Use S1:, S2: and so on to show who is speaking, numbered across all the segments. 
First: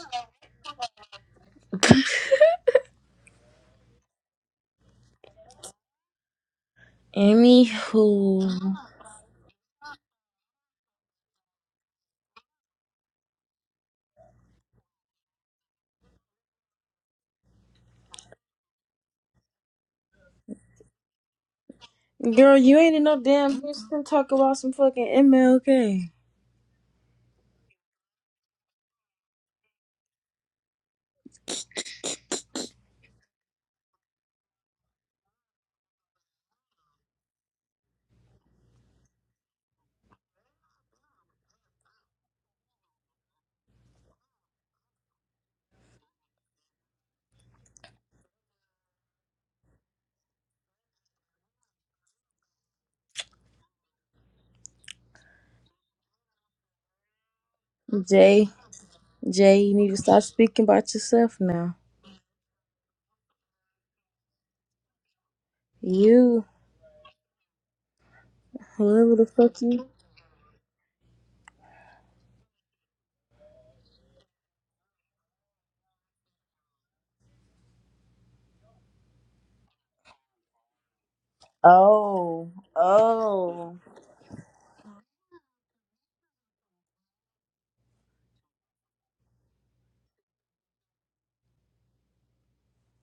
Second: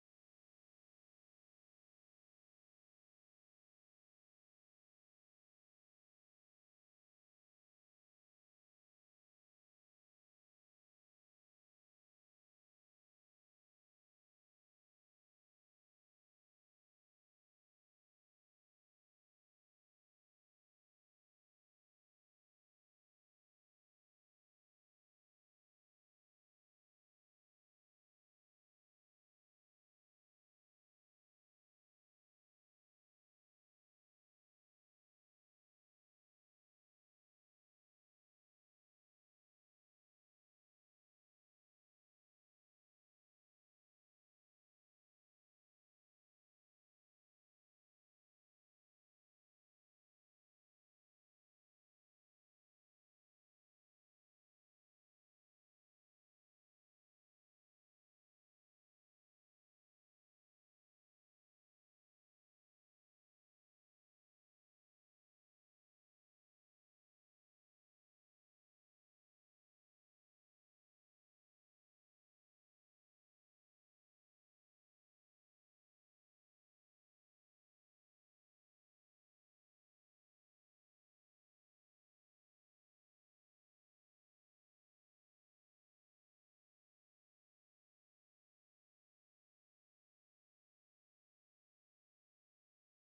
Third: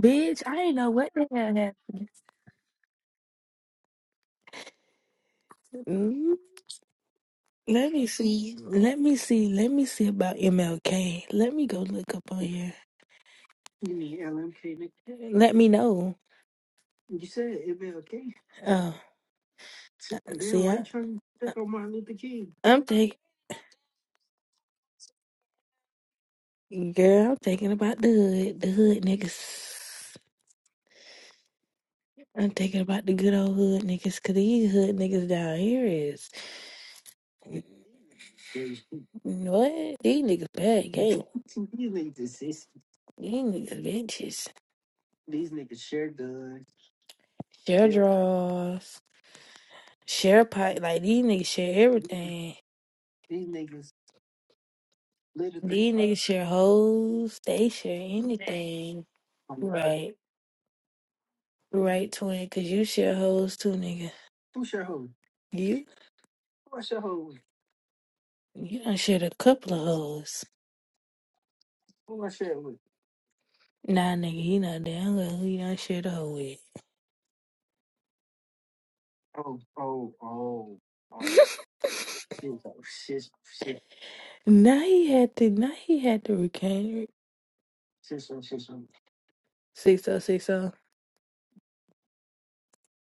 S1: Bitch, I didn't know what the hell happened. Mm, Let me
S2: Anywho,
S1: see. Let me see. Let me see about MLK. Let me go look up on here. Let me know. Oh, see, I, to
S2: girl, you
S1: I'm
S2: ain't in
S1: thinking,
S2: no damn Houston talk about some fucking MLK.
S1: girl. I'm thinking about the hood, the hood niggas. I'm thinking about the good old hood niggas, cause these hood niggas down here is what? These niggas bad game. These niggas bitches. Share Yeah. draws. Share pipe like these niggas share everything. These niggas share hoes. They share
S2: Jay,
S1: anything.
S2: Jay, you need to
S1: Right.
S2: stop speaking about yourself now.
S1: Right, twin, cause you share hoes too, nigga. You
S2: You,
S1: you done
S2: whoever
S1: shared
S2: the
S1: a
S2: fuck
S1: couple of
S2: you.
S1: hoes. Nah nigga, he not down with who you done shared a hoe with.
S2: Oh, oh.
S1: Now he had to now he had to recant six oh six oh.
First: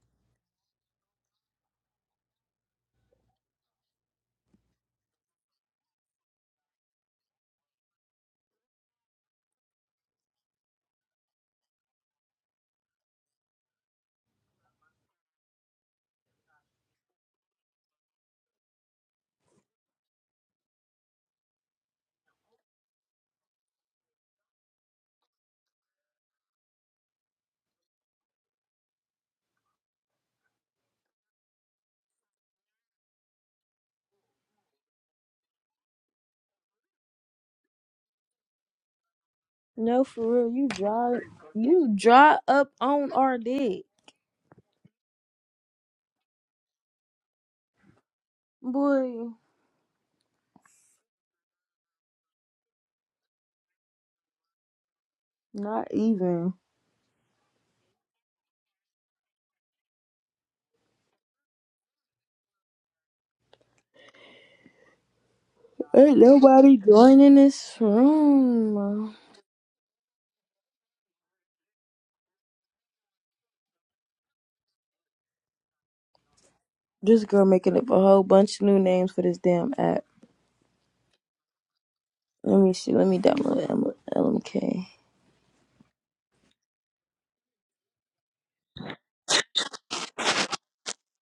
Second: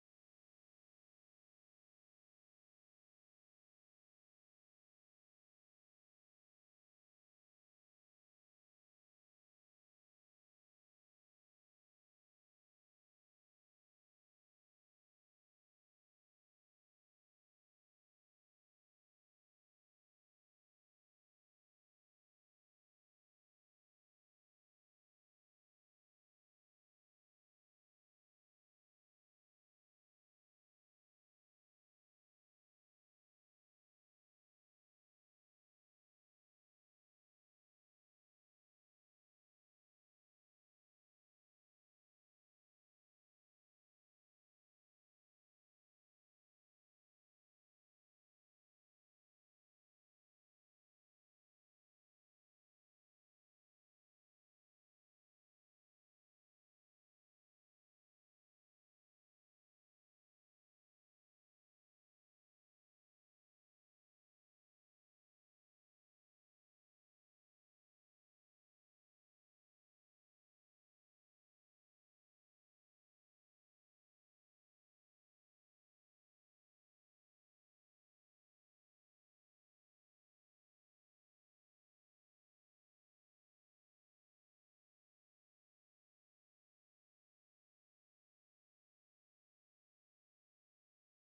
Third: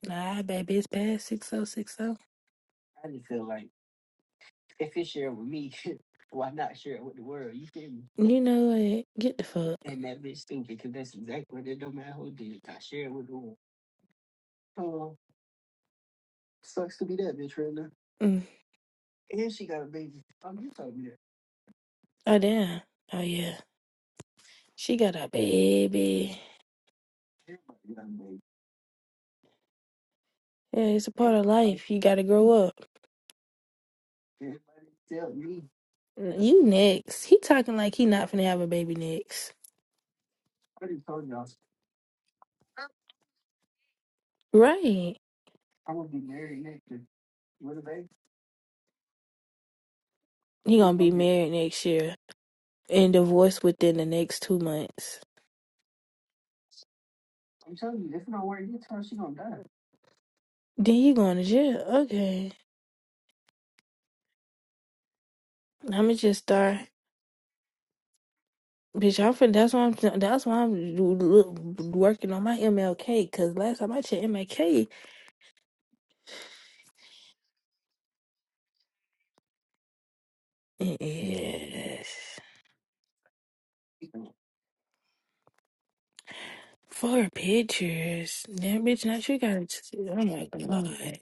S1: Nah, baby, it's past six oh six oh. You know what? Get the fuck. Mm. Oh damn. Oh yeah. She got a baby. Yeah, it's a part of life. You gotta grow up. You next. He talking like he not finna have a baby next.
S2: No, for real, you dry, you dry up on our dick,
S1: Right.
S2: boy.
S1: He gonna be married next year and divorced within the next two months.
S2: Not even.
S1: Then you going to jail. Okay. I'ma
S2: Ain't
S1: just
S2: nobody
S1: start.
S2: joining this room.
S1: Bitch, I'm finna, that's why I'm that's why I'm do- look, working on my MLK. Cause last time I checked MLK,
S2: This girl making up a whole bunch of new names for this damn app.
S1: yes,
S2: Let me see. Let me download M- LMK.
S1: four pictures. Damn, bitch, not you got. Oh my god,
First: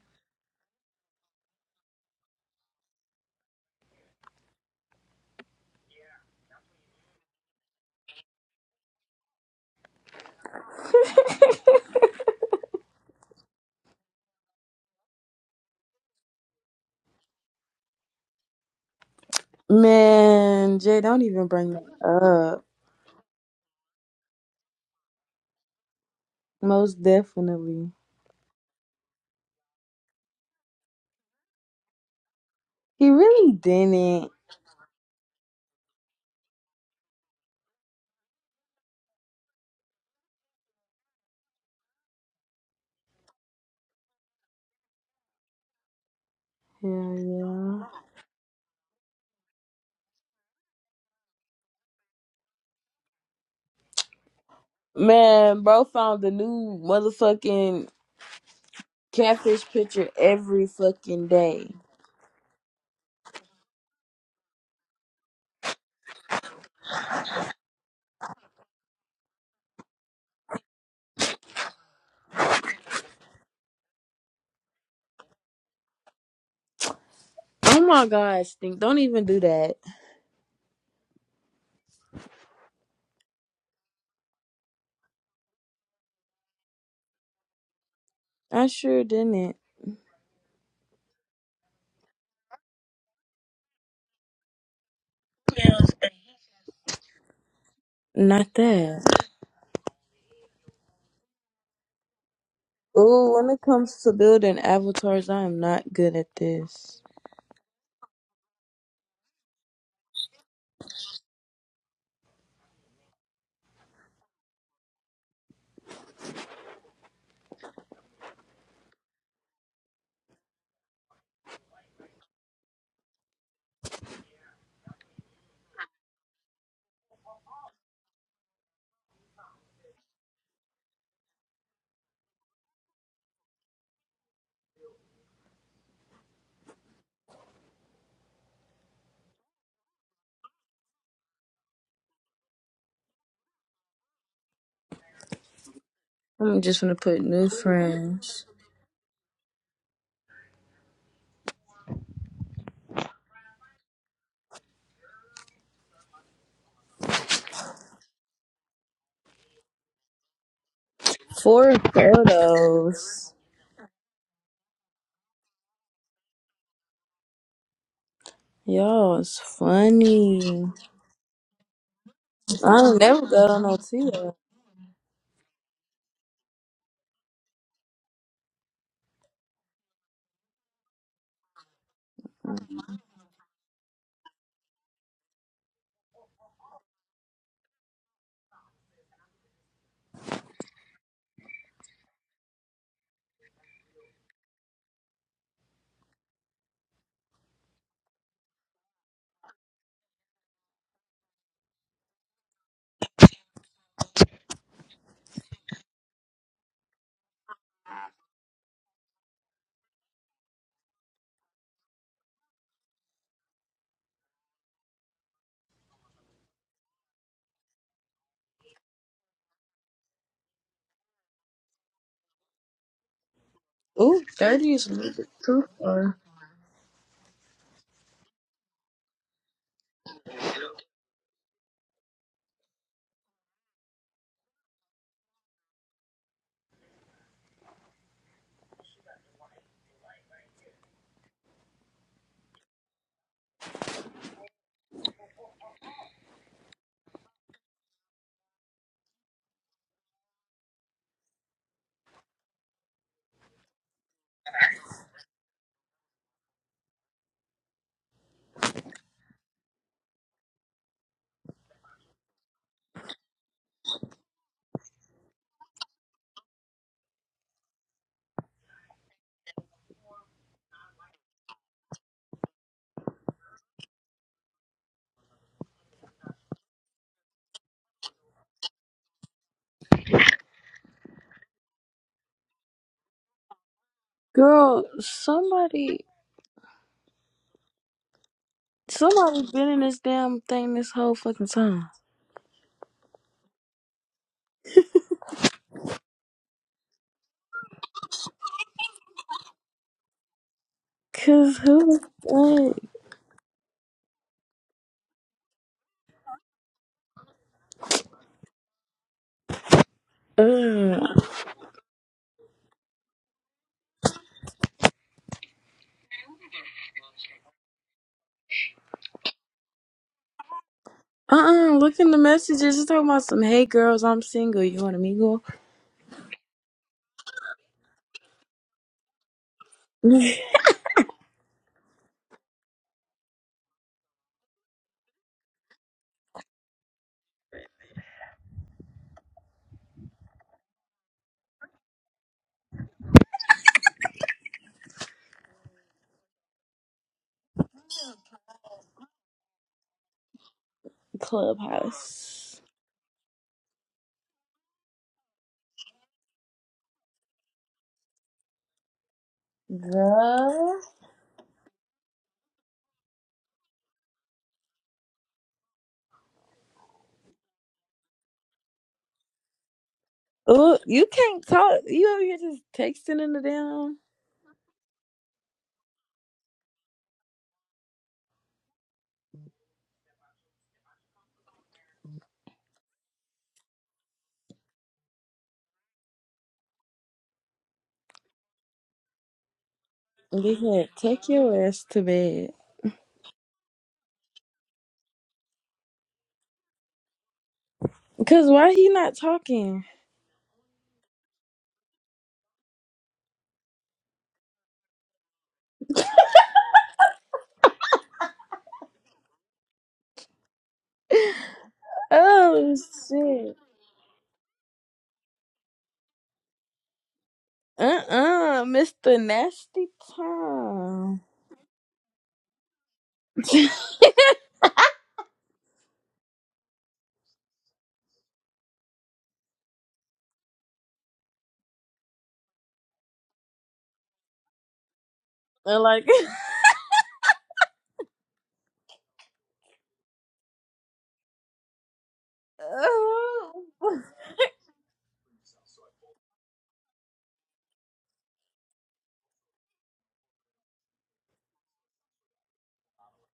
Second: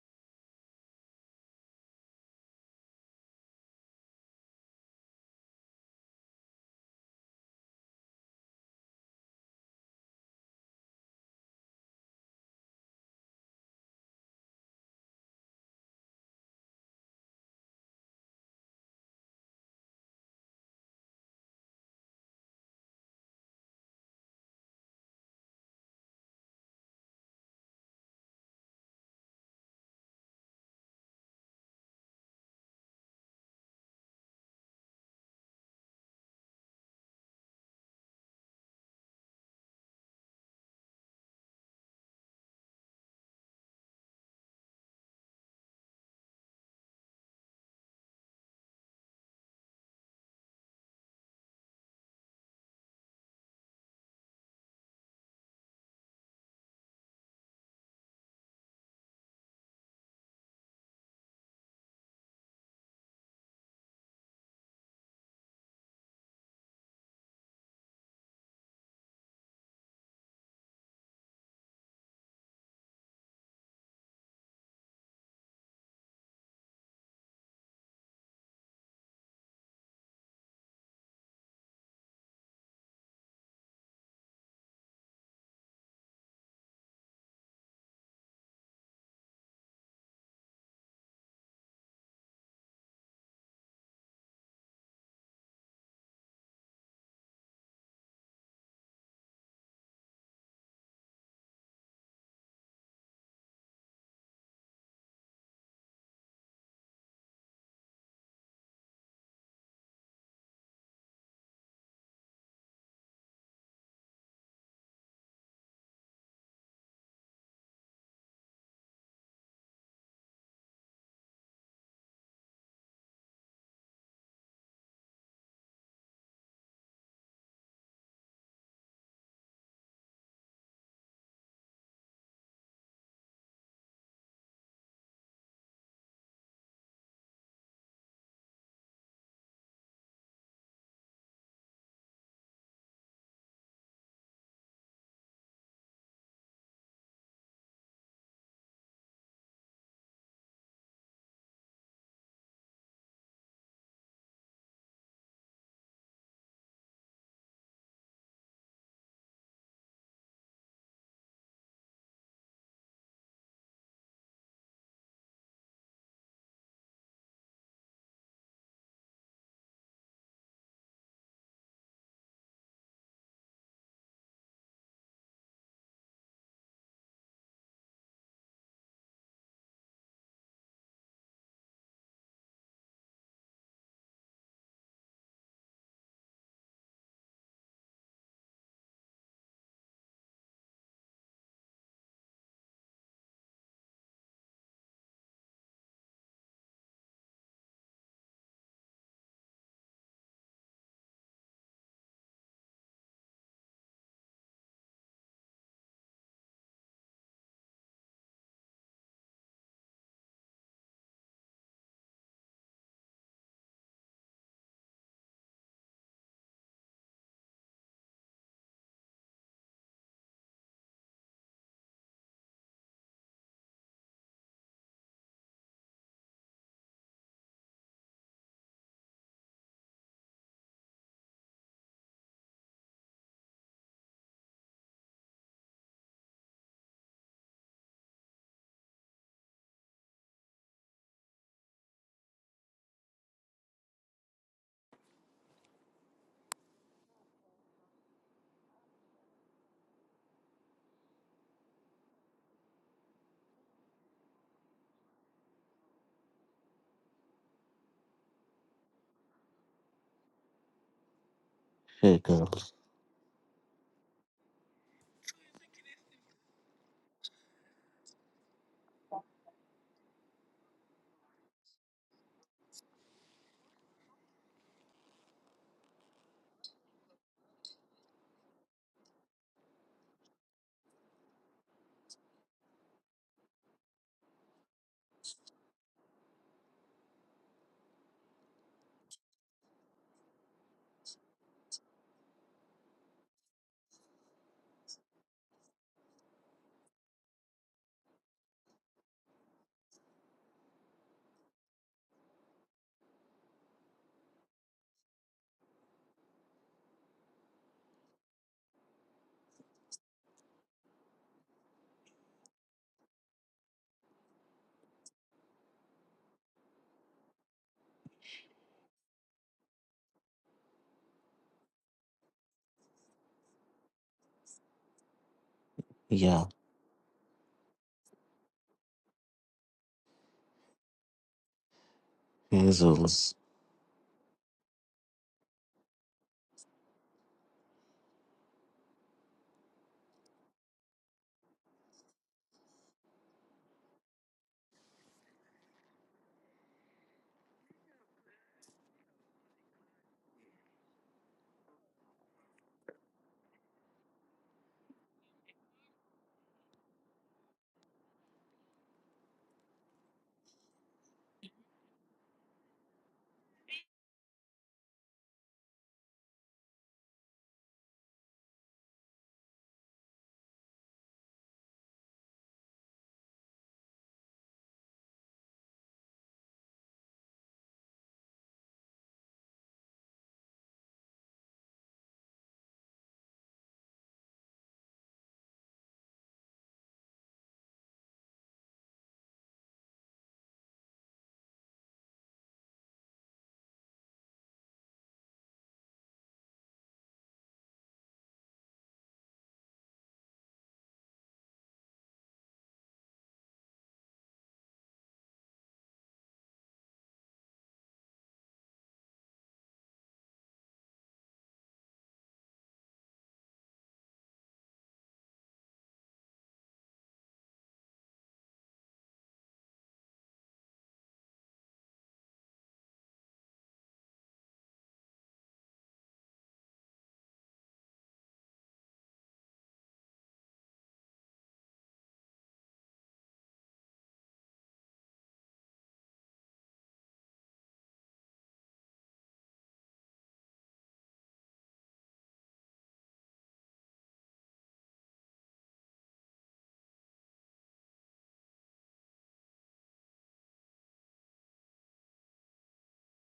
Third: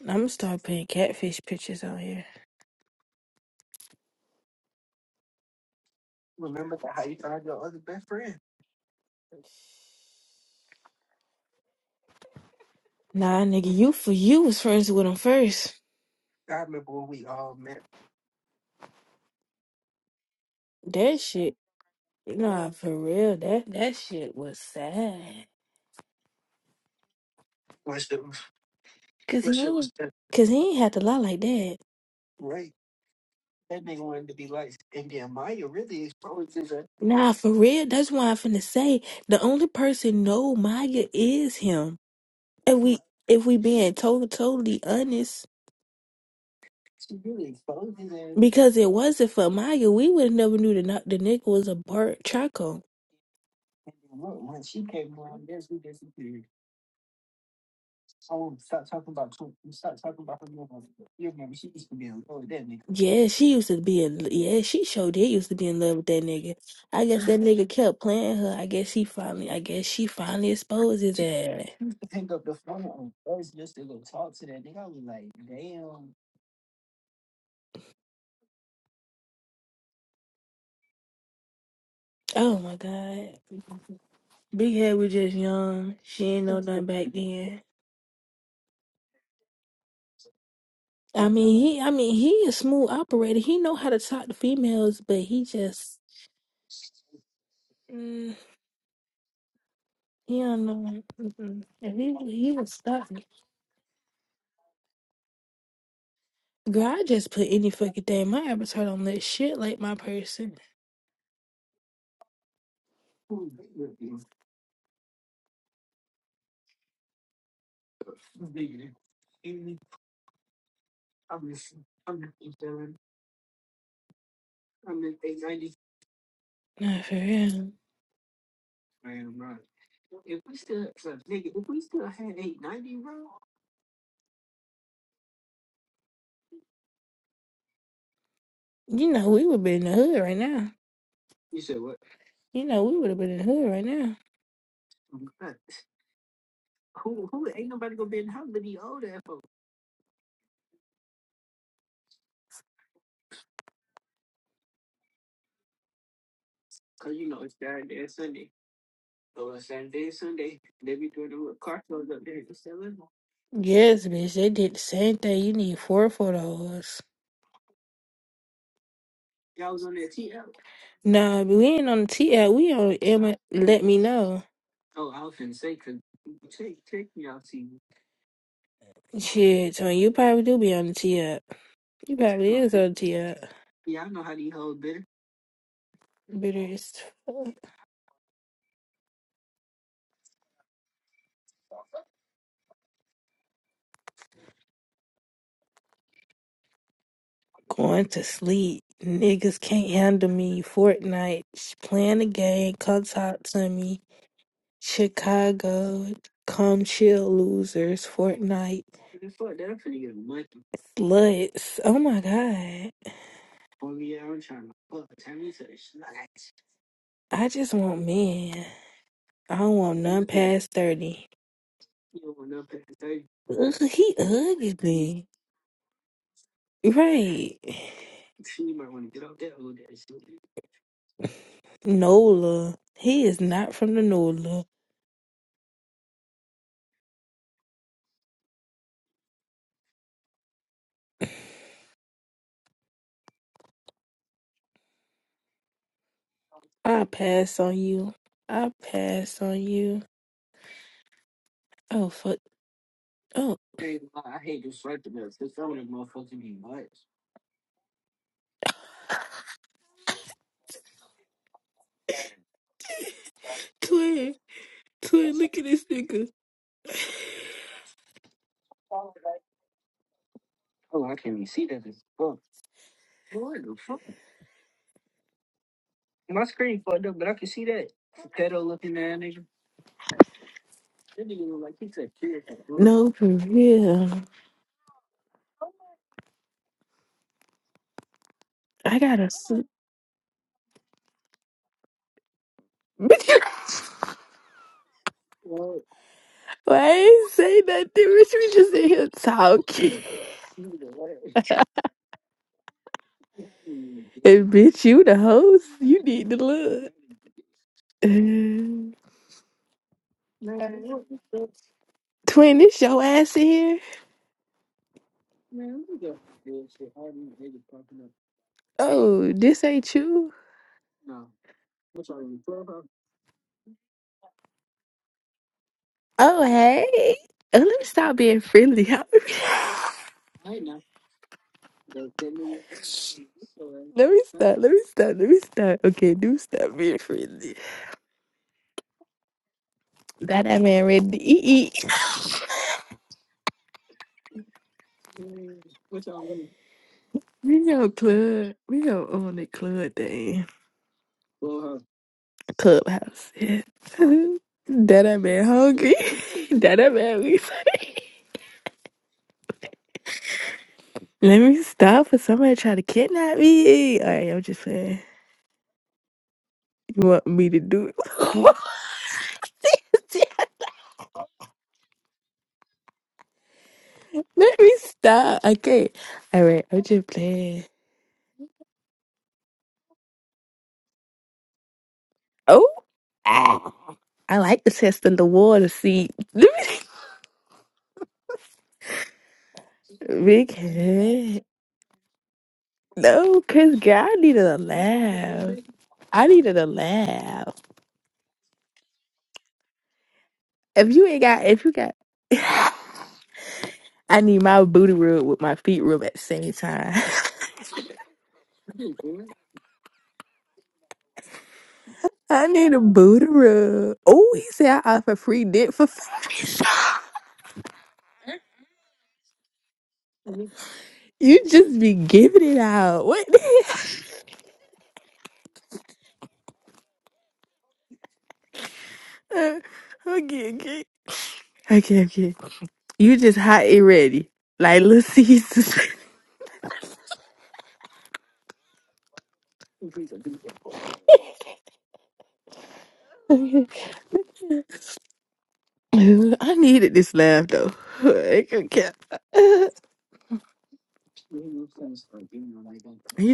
S1: I'm gonna start putting catfish pictures out here. Nah, nigga, you for you was friends with him first.
S2: Man, Jay,
S1: That
S2: don't even
S1: shit,
S2: bring that up.
S1: nah, for real. That that shit was sad.
S2: Most definitely.
S1: Cause he ain't, cause he ain't had to lie like that.
S2: He really didn't.
S1: Nah, for real. That's why I'm finna say the only person know Maya is him. If we if we being to- totally honest,
S2: Hell yeah.
S1: because it wasn't for Maya, we would have never knew the the nigga was a Bart Chaco.
S2: Man, bro found the new motherfucking catfish picture every fucking day.
S1: Yeah, she used to be in. Yeah, she showed did used to be in love with that nigga. I guess that nigga kept playing her. I guess he finally. I guess she finally exposed his ass.
S2: Oh my god, Stink. Don't even do that.
S1: Oh my god, Big Head was just young. She ain't know nothing back then.
S2: I sure didn't.
S1: I mean, he. I mean, he a smooth operator. He know how to talk to females, but he just. Mm,
S2: Not that.
S1: he don't know. Mm-mm. If he he was stuck.
S2: Ooh, when it comes to building avatars, I am not good at
S1: Girl,
S2: this.
S1: I just put any fucking thing. My avatar don't let shit like my person. Nah, for real. You know, we would be in the hood right now. You know, we would have been in the hood right now.
S2: I'm just gonna put new friends. Four photos.
S1: Yes, bitch, they did the same thing. You need four photos.
S2: Y'all is funny.
S1: Nah, but we ain't on the T app.
S2: I
S1: We on
S2: don't never
S1: Emma.
S2: got on no
S1: Let me
S2: Tia.
S1: know. Shit, so you probably do be on the T app. You probably is on the T app. Bitter as fuck. Going to sleep. Niggas can't handle me. Fortnite. Sh- Playing the game. Come talk to me. Chicago. Come chill, losers. Fortnite. Sluts. Oh my God. I just want men. I don't want none past 30. Ugh, he
S2: Ooh, 30 is a little
S1: ugly.
S2: bit too far.
S1: Right. Nola. He is not from the Nola. I pass on you. I pass on you. Oh, fuck. Oh,
S3: Hey girl.
S1: Twin. Twin, look at this nigga. No, for real.
S2: Girl, somebody
S1: I gotta
S2: somebody
S1: sleep.
S2: been in this damn thing this whole fucking time.
S1: Bitch, why I ain't say nothing? Bitch, we just in here talking.
S2: Cause who like
S1: And bitch, you the host. You need to look.
S2: uh uh
S1: Twin, this your ass in here? Oh, this ain't you?
S2: uh look in the messages. It's talking about some hey girls, I'm single, you want a mingle?
S1: Oh,
S3: Yeah.
S1: hey. Oh, let me stop being friendly. let me stop.
S3: Hazel's.
S1: Let me stop. Let me stop. Okay, do stop being friendly. That that man ready to eat. eat. We go club. We go on the club thing.
S2: Clubhouse.
S1: Clubhouse. Yeah. that that man hungry. that that man we.
S2: Girl.
S1: Let me stop for somebody try to kidnap me. All right, I'm just saying. You want me to do it?
S2: Oh, you can't talk you over here just texting in the damn
S1: Let me stop. Okay. All right, I'm just playing. Oh, ah. I like the test in the water. See, Let me- big
S2: They said, take
S1: head.
S2: your ass to bed.
S1: No, cause girl, I needed a laugh. I needed a laugh.
S2: Cause why he not talking?
S1: If you ain't got, if you got, I need my booty rub with my feet rub at the same time. I need
S2: Oh
S1: a booty
S2: shit.
S1: rub. Oh, he said I offer free dick for free.
S2: Uh-uh, Mr. Nasty Tom.
S1: You just be giving it out. What the hell? Okay, okay. Okay, okay. You just hot and ready. Like little
S2: They're
S1: Caesar.
S2: like oh,
S1: Okay. I needed this laugh though. Okay. You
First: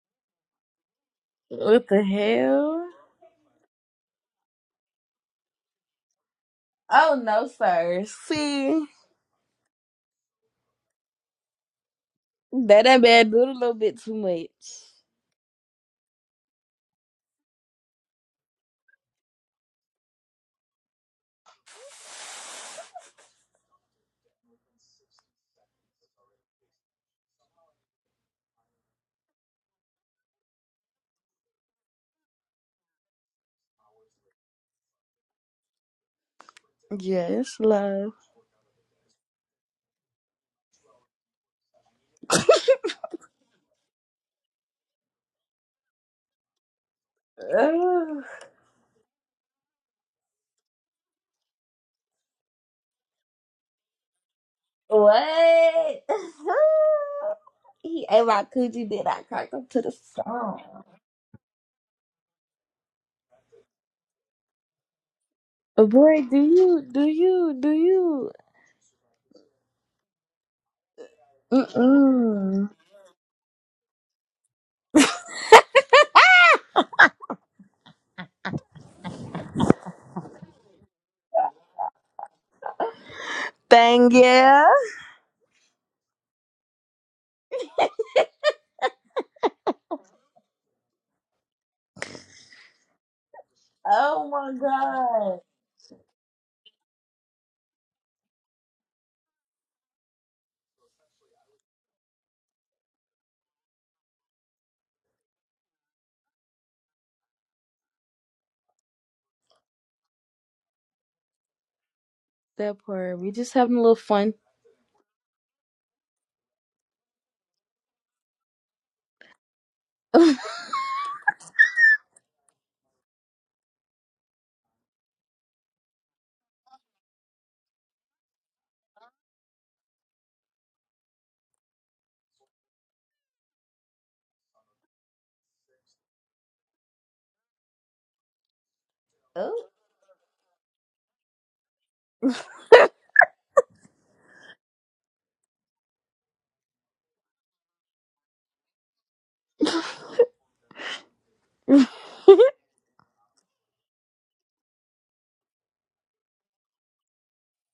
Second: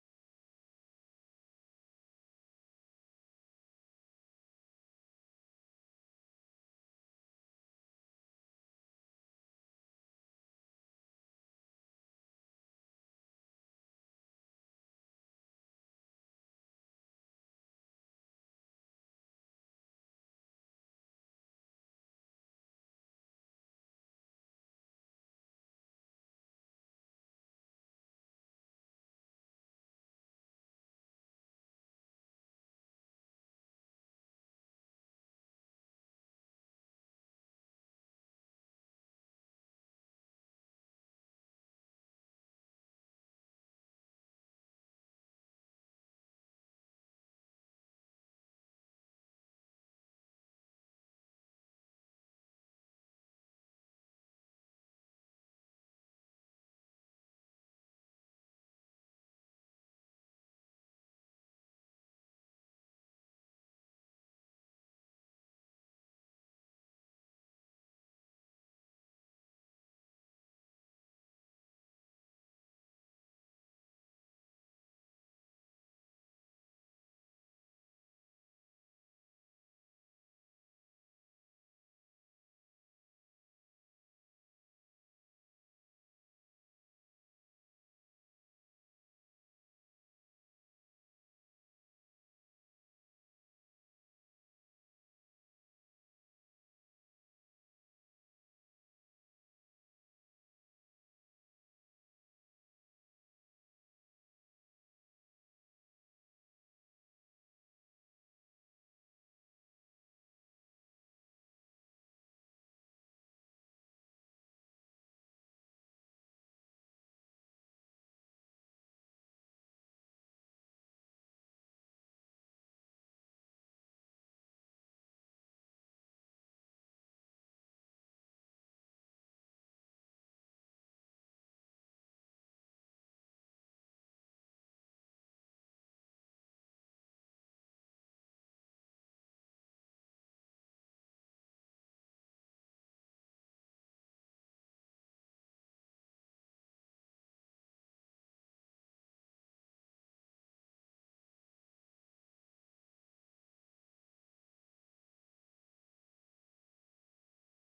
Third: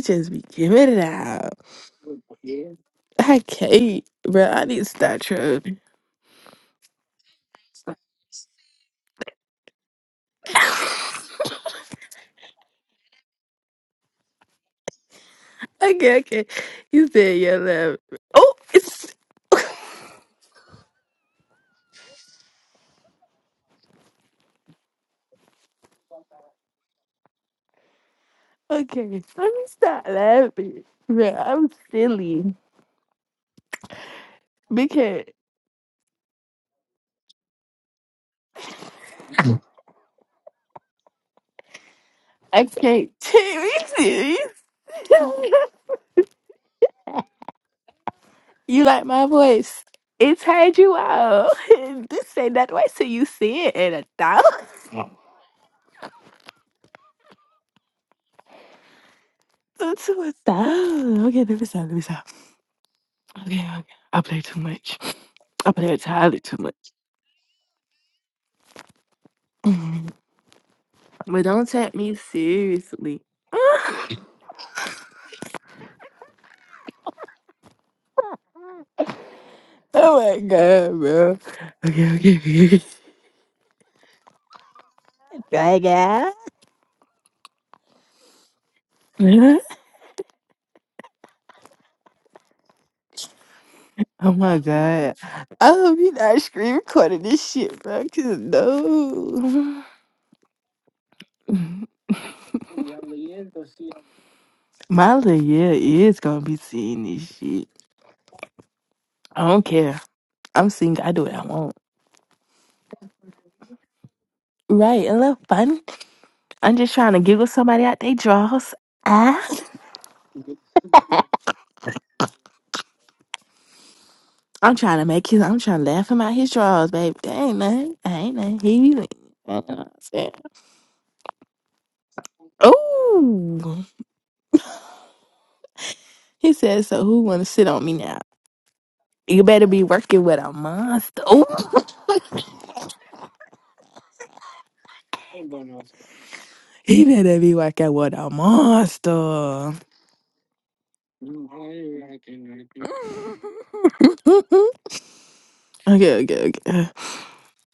S1: just be giving it out.
S2: What the hell?
S1: I can't, bro. I need to stop trolling.
S2: Oh no, sir. See. That that bad do a little bit too much.
S1: Okay, okay. You said your laugh. Oh, it's. Okay, let me stop laughing. Yeah, I'm silly because
S2: Yes, love.
S1: I can't take me serious.
S2: Ugh.
S1: you like my voice? It tired you out. this ain't that way till you see it in a thousand.
S2: what? he ate my coochie, then I cracked him to the
S1: To a
S2: song.
S1: thousand. Okay, let me stop. Let me stop. Okay, okay. I play too much. I
S2: Uh,
S1: play
S2: Boy, do
S1: entirely too much.
S2: you, do you, do you?
S1: Mhm. but don't take me
S2: Mm-mm.
S1: seriously. oh my god, bro. Okay, okay, okay. okay.
S2: Thank you.
S1: Right, guys?
S2: Oh
S1: Oh
S2: my
S1: my god.
S2: god.
S1: I hope you not screen recording this shit, bro. Cause no. My little yeah is gonna be seeing this shit. I don't care. I'm single. I do what I want.
S2: That part. We just having a little fun.
S1: Right, a little fun. I'm just trying to giggle somebody out they draws. Ah. I'm trying to make his I'm trying to laugh him out his draws, babe. That ain't nothing. I ain't nothing. He be like, I know what I'm saying. Oh he said, so who wanna sit on me now? You
S2: Oh,
S1: better be working with a monster. Ooh. He better be working with a monster. okay, okay, okay.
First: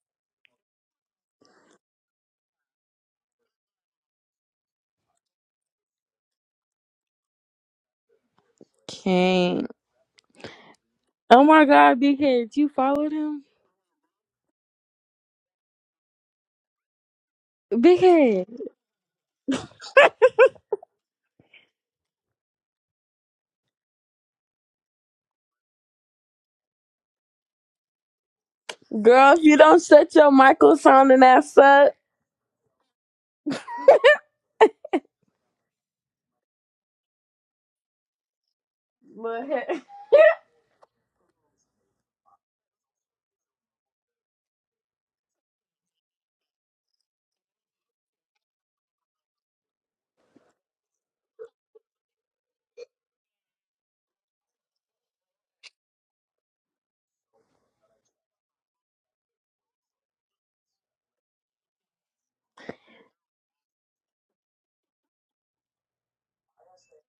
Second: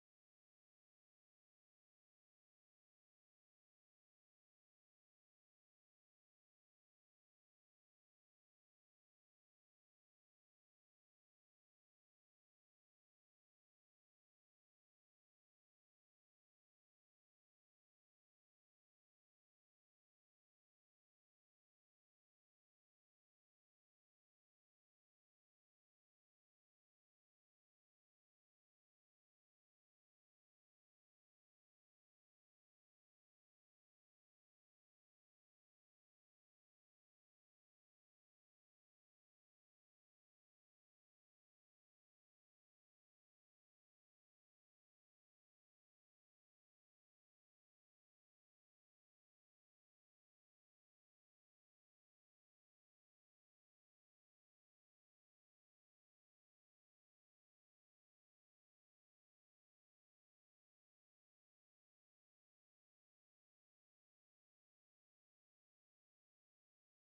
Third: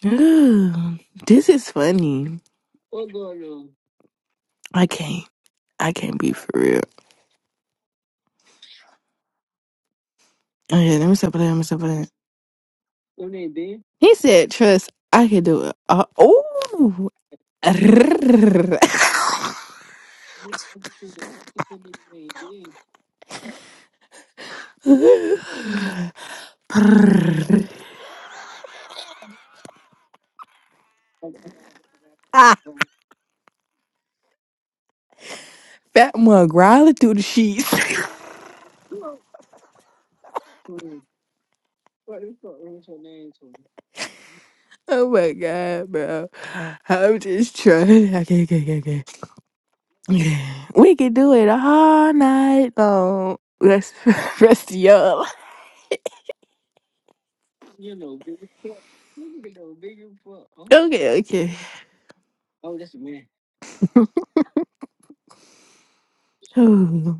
S1: Ugh, this is funny. I can't. I can't be for real.
S2: Can't.
S1: Okay, let me stop it.
S2: Oh
S1: Let me
S2: my
S1: stop
S2: god,
S1: it.
S2: Big Head, you followed him?
S1: He said, "Trust, I can do it." Uh, oh.
S2: Big Head. Girl, if you don't shut your Michael sounding ass up,
S1: Ah, Fat mug growling through the sheets.
S2: little hair. who
S1: oh my god, bro! I'm just trying. Okay, okay, okay, okay. We can do it all night long. Rest, rest of y'all. Okay, okay. Oh,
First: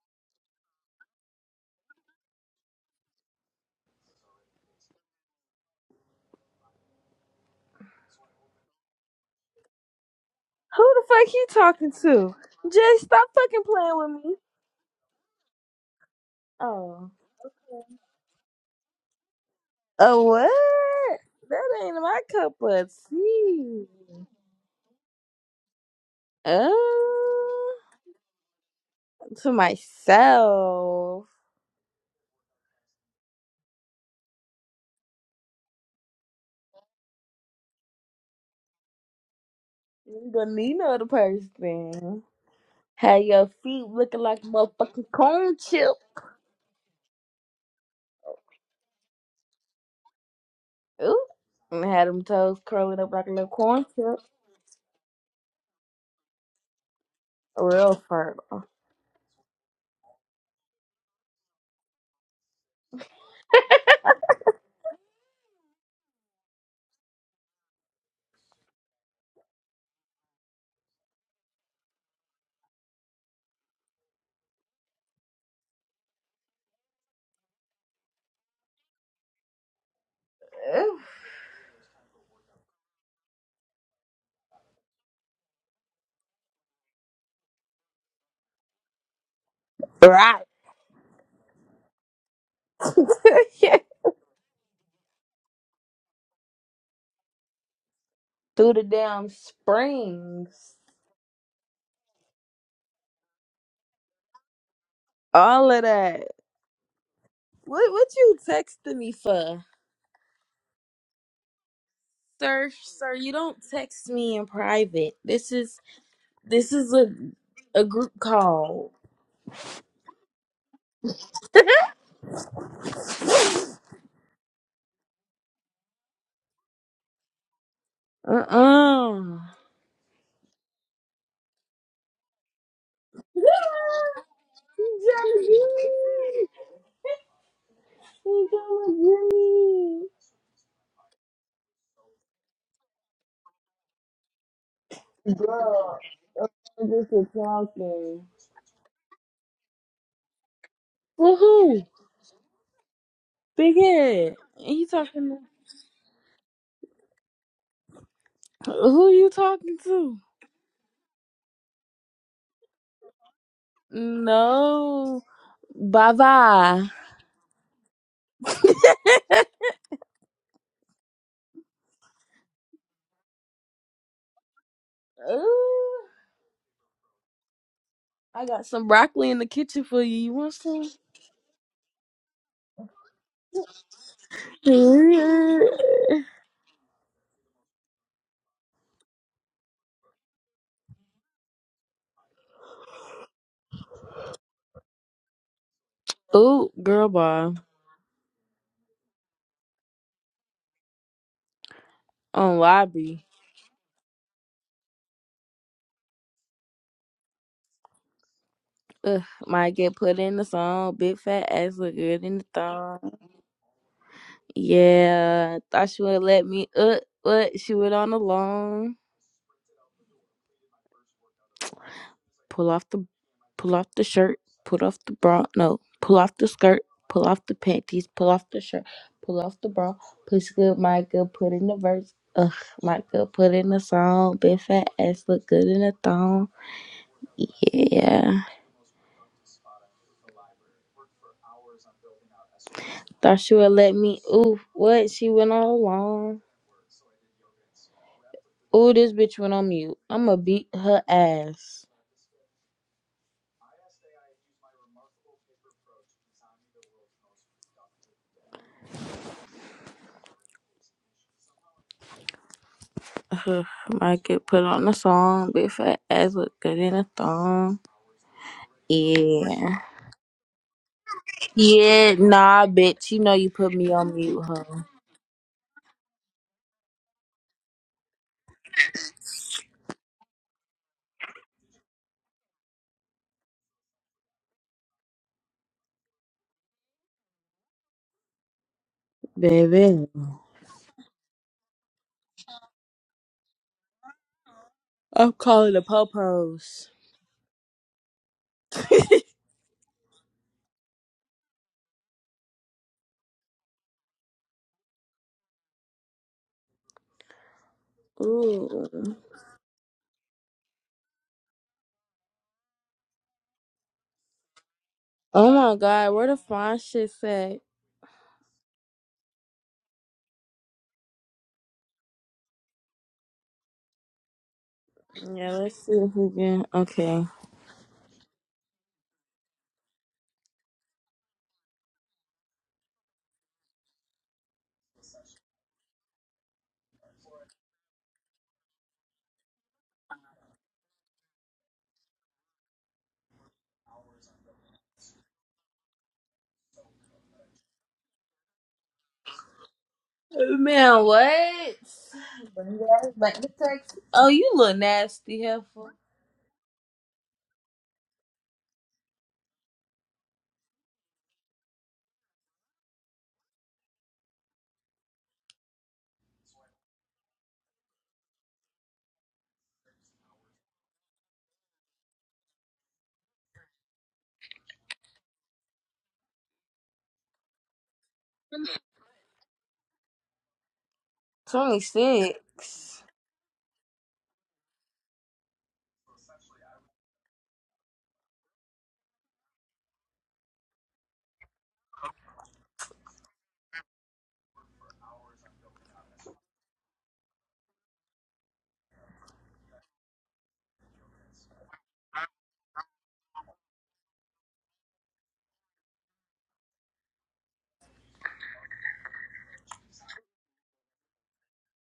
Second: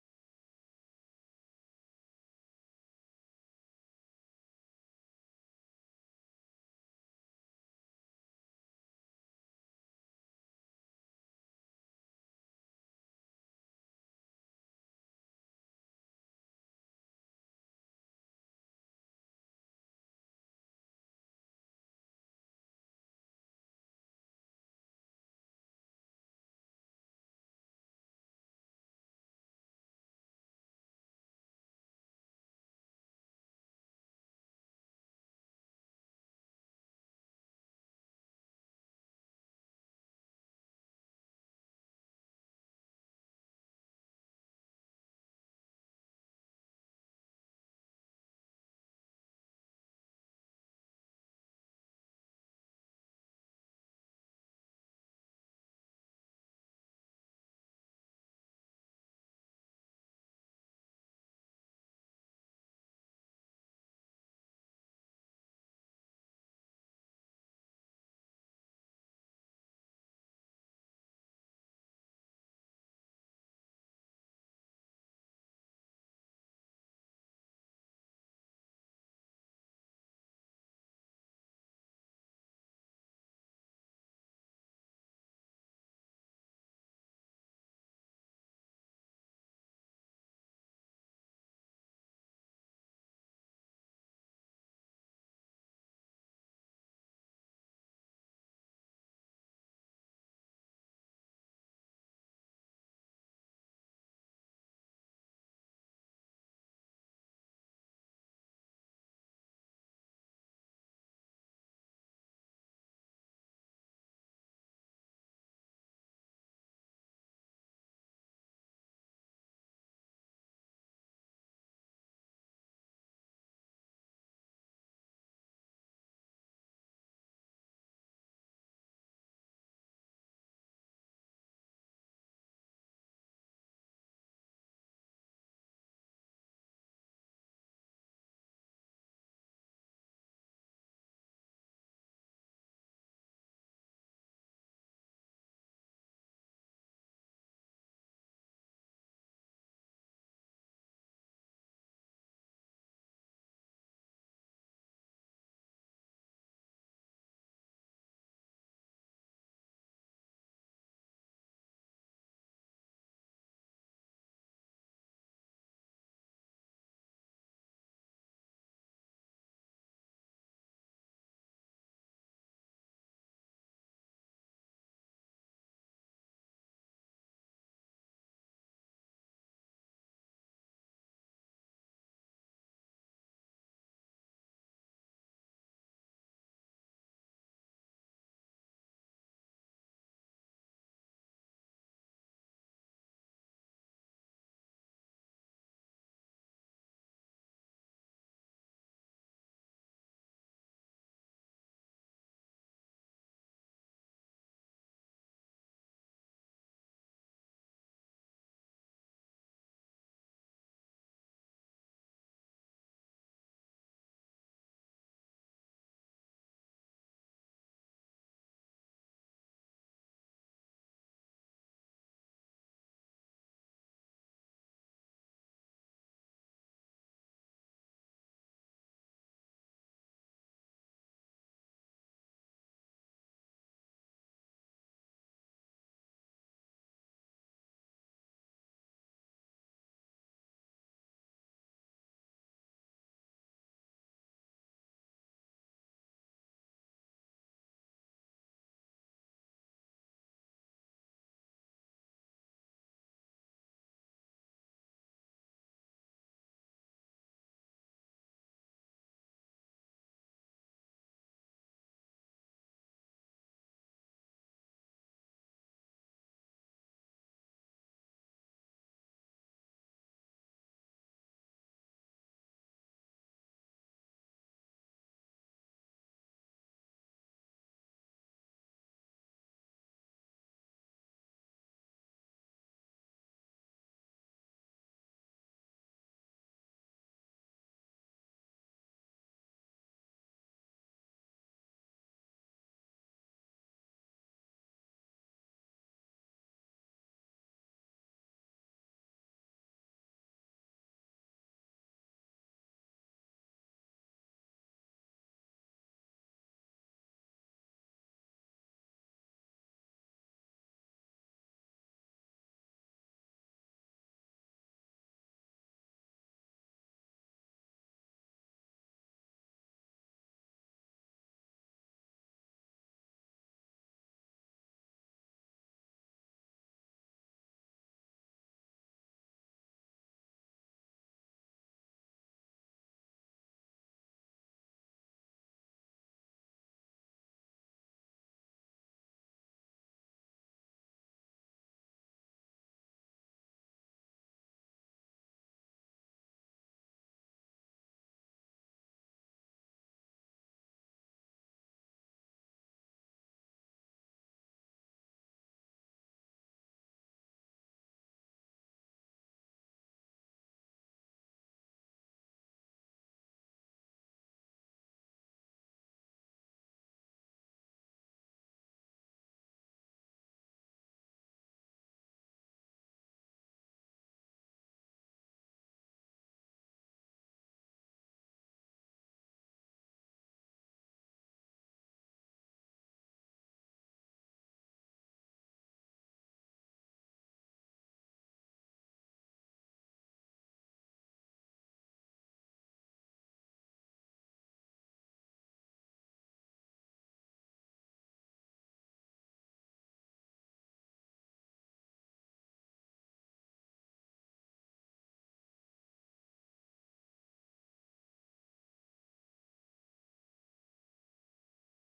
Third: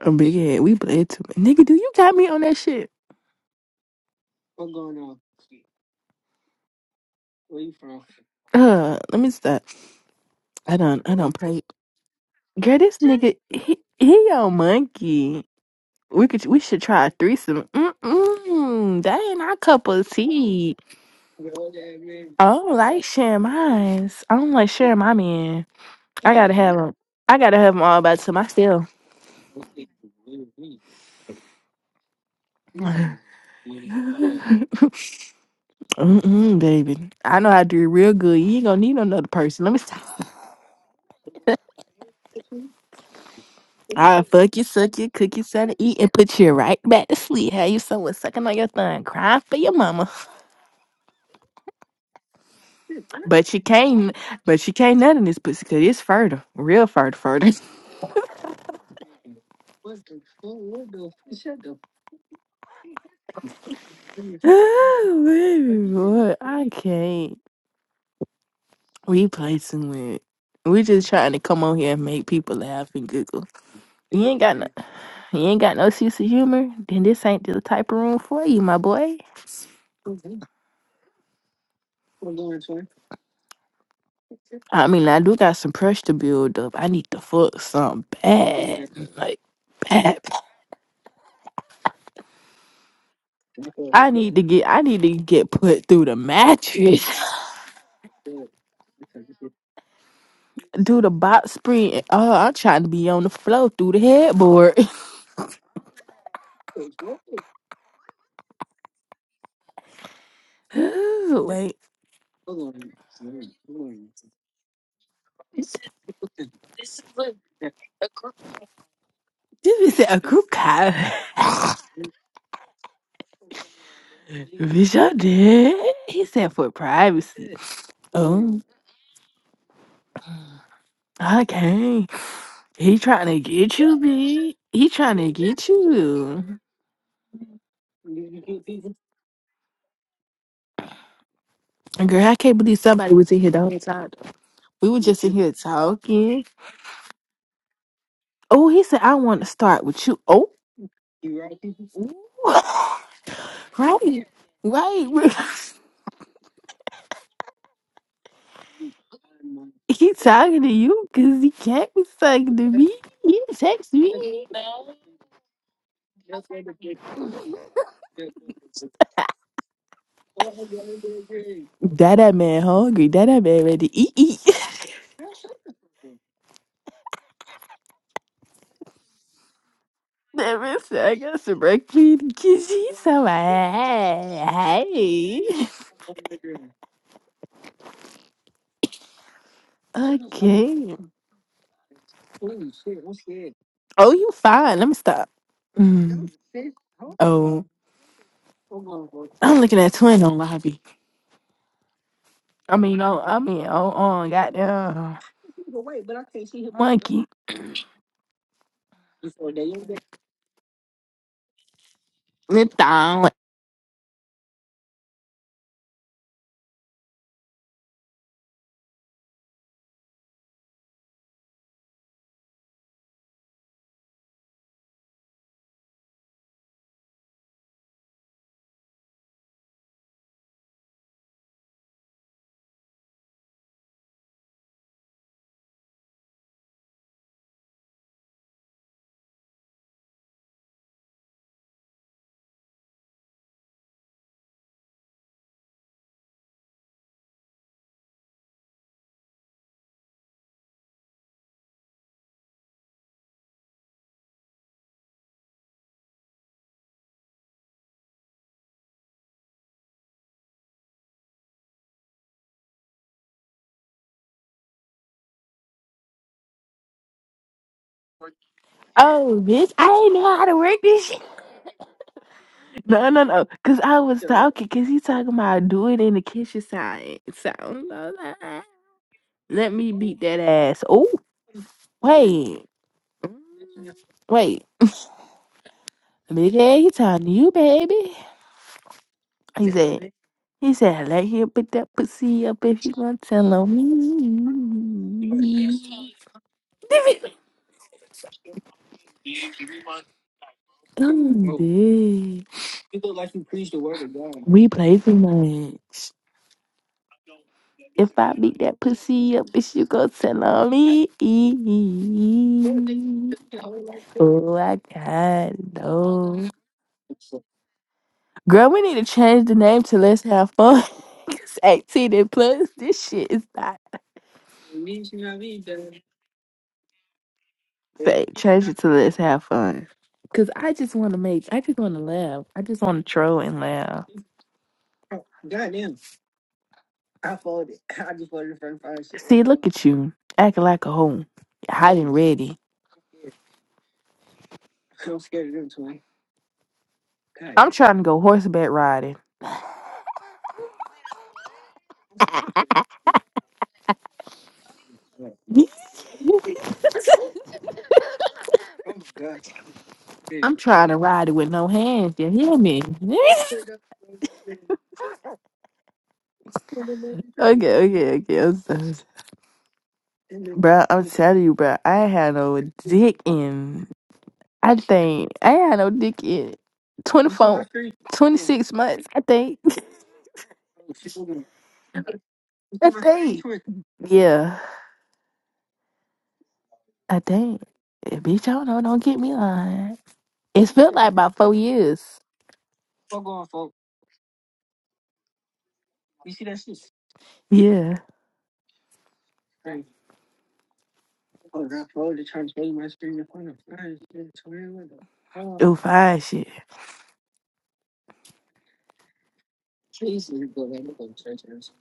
S1: a big head. We played too much. Nigga, do you got me on that shit? Uh, let me stop. I don't,
S2: the
S1: I don't
S2: fuck you
S1: play.
S2: talking to?
S1: Girl,
S2: Jay,
S1: this
S2: stop
S1: nigga,
S2: fucking
S1: he,
S2: playing with
S1: he
S2: me.
S1: your monkey. We could, we should try a
S2: Oh.
S1: threesome. Mm-mm, that ain't our cup of
S2: Oh what?
S1: tea.
S2: That ain't my
S1: I
S2: cup
S1: don't
S2: of
S1: like sharing
S2: tea.
S1: mine. I don't like sharing my man. I gotta have them. I gotta have
S2: Oh,
S1: them all by to myself.
S2: to myself.
S1: Mm-mm, baby. I know how to do it real good. You ain't gonna need another person. Let me stop.
S2: You don't need no other person. Had your feet looking
S1: I
S2: like a
S1: fuck you, suck you,
S2: motherfucking
S1: cook you,
S2: corn
S1: something to
S2: chip.
S1: eat, and put you right back to sleep. How you somewhere sucking on your thumb, crying for your mama.
S2: Ooh. And had them toes curling up like a little
S1: But you
S2: corn
S1: can't.
S2: chip.
S1: But you can't nut in this pussy because it's fertile, real fertile, fertile.
S2: Real fertile.
S1: Oh, baby boy, I can't. We play too much. We just trying to come on here and make people laugh and giggle. You ain't got You ain't got no sense of humor, then this ain't the type of room for you, my boy.
S2: Ooh.
S1: I mean, I do got some pressure to build up. I need to fuck something bad, like bad.
S2: Right.
S1: I need to get, I need to get put through the mattress,
S2: Through the damn springs.
S1: do the box spring. Oh, I'm trying to be on the floor through the headboard.
S2: All of that. What what you texting me for?
S1: Ooh, Wait,
S2: sir sir you don't text me in private this is this is a a group call
S1: this is a group call. Bitch, I did. He said for privacy. Oh,
S2: uh-uh
S1: okay. He trying to get you, B. He trying to get
S2: Jimmy!
S1: you.
S2: He Jimmy!
S1: And Girl, I can't believe somebody was in here the whole time. We were just in here
S2: Bro,
S1: talking.
S2: I'm just a talking.
S1: Oh, he said, I want to start with you. Oh.
S2: For
S1: You right?
S2: who?
S1: Ooh.
S2: Big
S1: right.
S2: head. He talking
S1: Right.
S2: to- Who you talking
S1: he
S2: to?
S1: talking to you because he can't be talking to me. He text me.
S2: No. Bye-bye.
S1: That that man hungry. That that man ready to eat. eat.
S2: Ooh, I got some broccoli in the kitchen for you. You want
S1: That man
S2: some?
S1: said, I got some breakfast in the kitchen. So, hey. Okay. Oh, you fine. Let me stop. Mm.
S2: Ooh, girl bar
S1: Oh, I'm looking at twin on lobby.
S2: on
S1: I mean, oh,
S2: lobby.
S1: I mean, oh, on goddamn monkey.
S2: Ugh, might get put in the song. Big fat ass look good in the
S1: It's
S2: thong.
S1: down.
S2: Yeah, thought she would let me. Uh, what? She went on the Pull off the, pull off the shirt. Pull off the bra. No, pull off the skirt. Pull off the panties. Pull off the shirt. Pull off the bra. Push good, my good. Put in the verse. Ugh, my good. Put in the song. Big fat ass look good in the thong. Yeah. Thought she would let me. Ooh, what? She went all along. Ooh, this bitch went on mute. I'ma beat her ass. Ugh, Might get put on a song. Big fat ass look good in a thong.
S1: Oh, bitch,
S2: Yeah.
S1: I didn't know how to work this shit.
S2: Yeah, nah,
S1: No,
S2: bitch. You
S1: no,
S2: know
S1: no.
S2: you put
S1: Cause
S2: me
S1: I
S2: on
S1: was
S2: mute,
S1: talking.
S2: huh?
S1: Cause he talking about do it in the kitchen side. So I was like, "Ah, let me beat that ass. Oh, wait, wait. Big ass, you talking to you, baby? He
S2: Baby.
S1: said, he said, let him put that pussy up if you want to tell on me.
S2: I'm calling the popos.
S1: I'm dead. We play too much. If I beat that
S2: Ooh.
S1: pussy up, bitch, you go tell on me. Oh, I
S2: Oh
S1: can't
S2: my god, where the
S1: know.
S2: fine shit at?
S1: Girl, we need to change the name to Let's Have Fun because 18 and plus, this shit is not
S2: Yeah, let's see if we can. Okay.
S1: Fa- Change it to let's have fun. Cause I just want to make, I just want to laugh. I just want to troll and laugh. See, look at you acting like a hoe, hiding ready. I'm trying to go horseback riding.
S2: Man, what? Bring your ass back to Texas. Oh, you look nasty
S1: damn.
S2: heifer.
S1: I'm trying to ride it with no hands. You hear me? okay, okay, okay. I'm so- And Bro, I'm telling you, bro. I had no dick in. I think I had no dick in 24, 26 months. I think. I
S2: 26.
S1: think. Yeah, I think. Eh, Bitch, I don't know. Don't get me lying. It's felt like about four years. Yeah. Oh, fine shit.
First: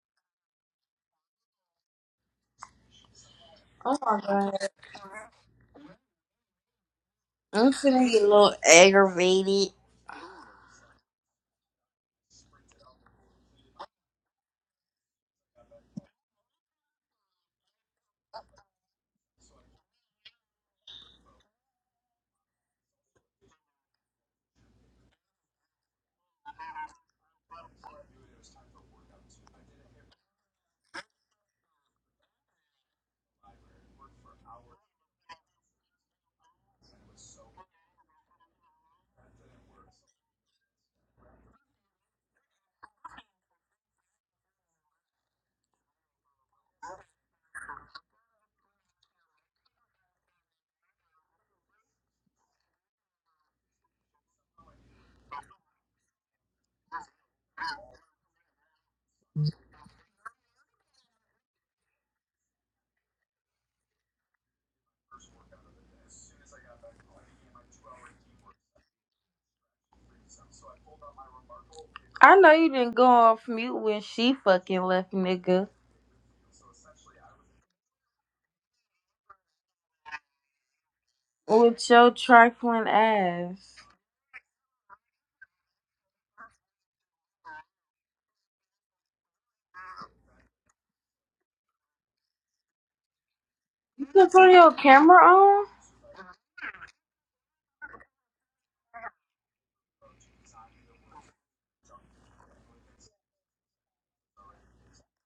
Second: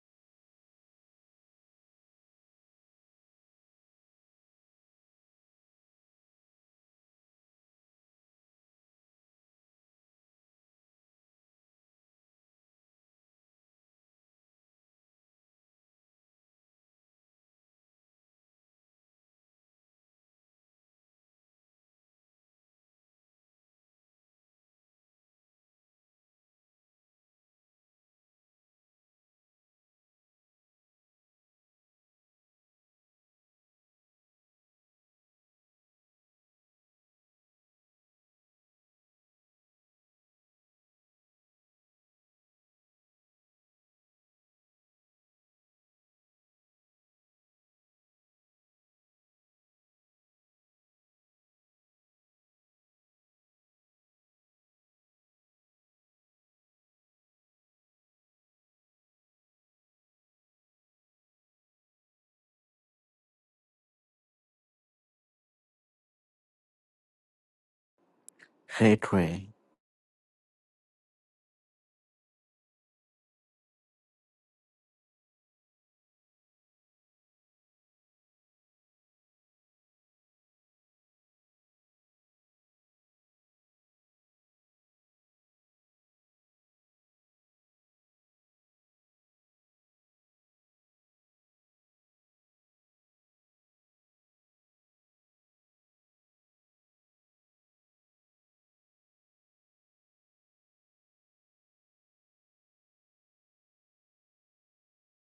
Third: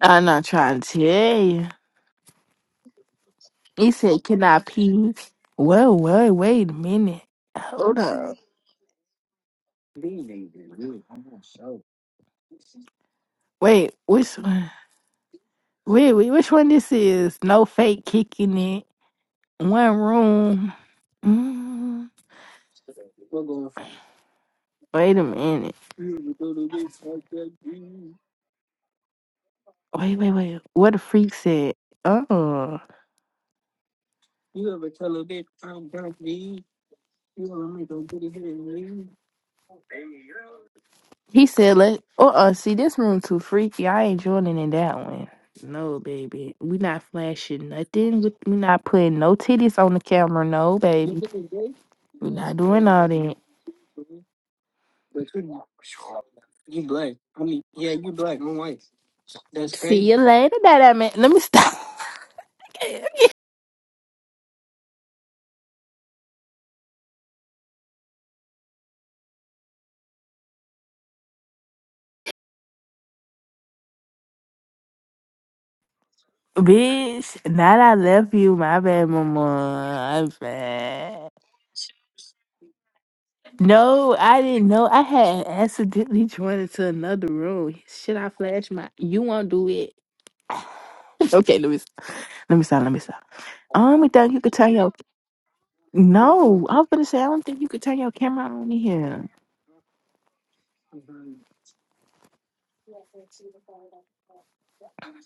S1: I'm not trying to tell you. He
S2: Oh my
S1: said, "Can
S2: god.
S1: I pee?" Whoa, whoa, wait a minute.
S2: I'm
S1: Hold
S2: finna get a
S1: up.
S2: little aggravated.
S1: Wait, which one? Wait, wait, which one this is? No fake kicking it. One room. Mm, wait a minute. Wait, wait, wait. What the freak said? Oh, he said, "Let uh, uh see this room too freaky. I ain't joining in that one. No, baby, we not flashing nothing. We we not putting no titties on the camera. No, baby, we not doing all that. See you later, that man. Let me stop."
S3: Hey Trey.
S2: I know you didn't go off mute when she fucking left, nigga.
S1: Bitch, now that I left you, my bad, mama. I'm bad.
S2: With your trifling ass.
S1: No, I didn't know. I had accidentally joined into another room. Should I flash my? You won't do it. Okay, let me let me stop. Let me stop. I don't
S2: You can
S1: think you
S2: put
S1: could
S2: your
S1: turn your.
S2: camera on?
S1: No, I was gonna say I don't think you could turn your camera on in here. I don't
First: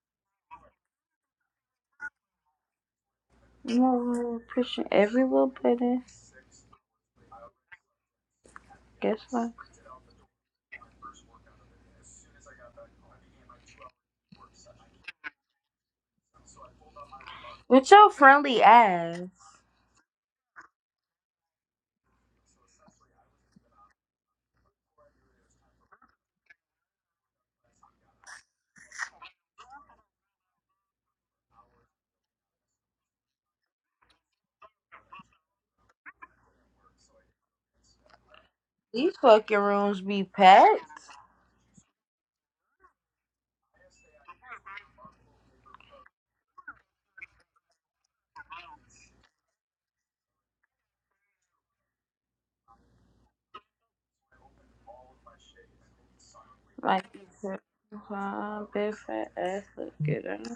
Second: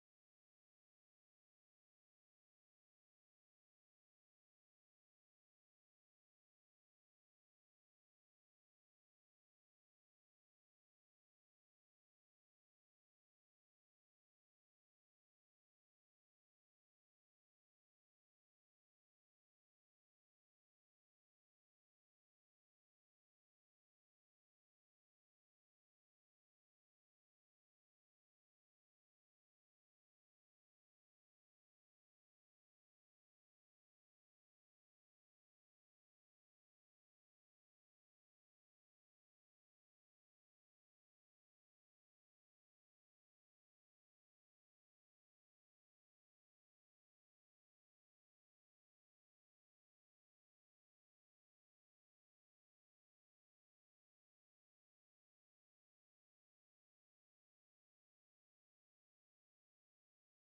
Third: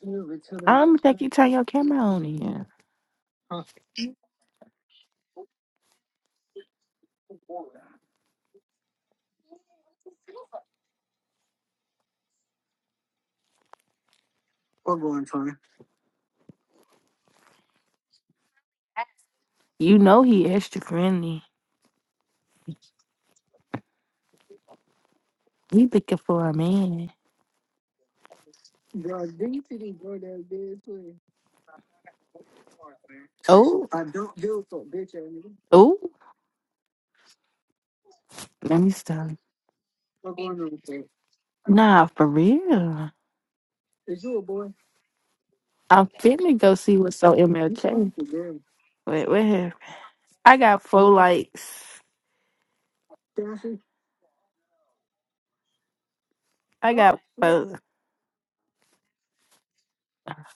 S1: think you turn your camera on in here.
S2: You know, we're pushing every little button. Guess what? With your friendly ass.
S1: You know he extra friendly. He looking for a man. Oh, oh, let me
S2: These
S1: stop.
S2: fucking rooms be packed.
S1: Nah, for real. I'm finna go see what's on MLK. Wait, wait. what happened? I got four likes. I
S2: Like
S1: got four.
S2: uh, big fat ass looking.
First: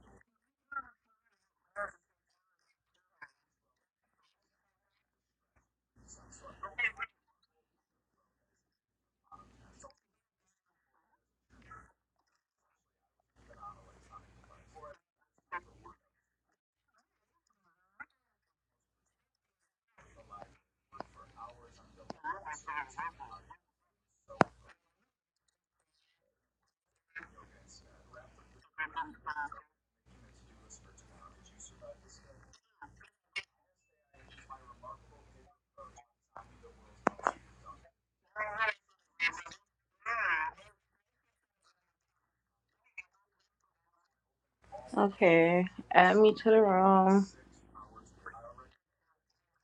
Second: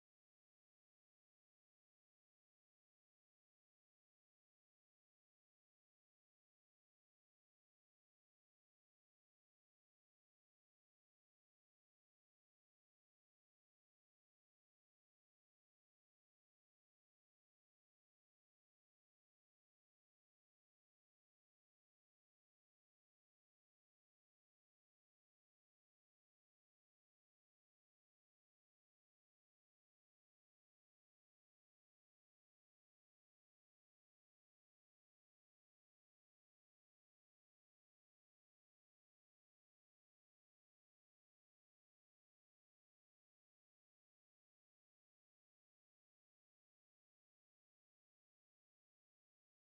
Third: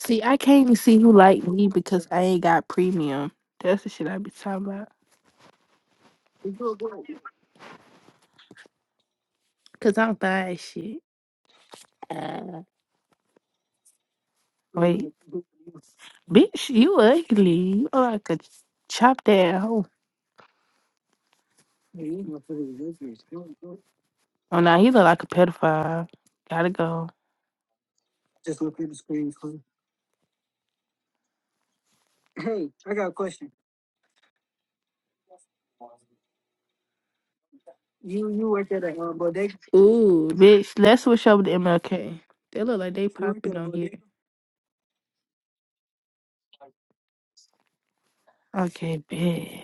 S1: See, I can't even see who liked me because I ain't got premium. That's the shit I be talking about. Cause I'm buying shit. Uh, Wait, bitch, you ugly. You look like a chop that hoe. Oh, now he look like a pedophile. Gotta go. Ooh, bitch, let's switch over to MLK. They look like they popping on here.
S2: Okay, add me to the room.
S1: Okay, bitch.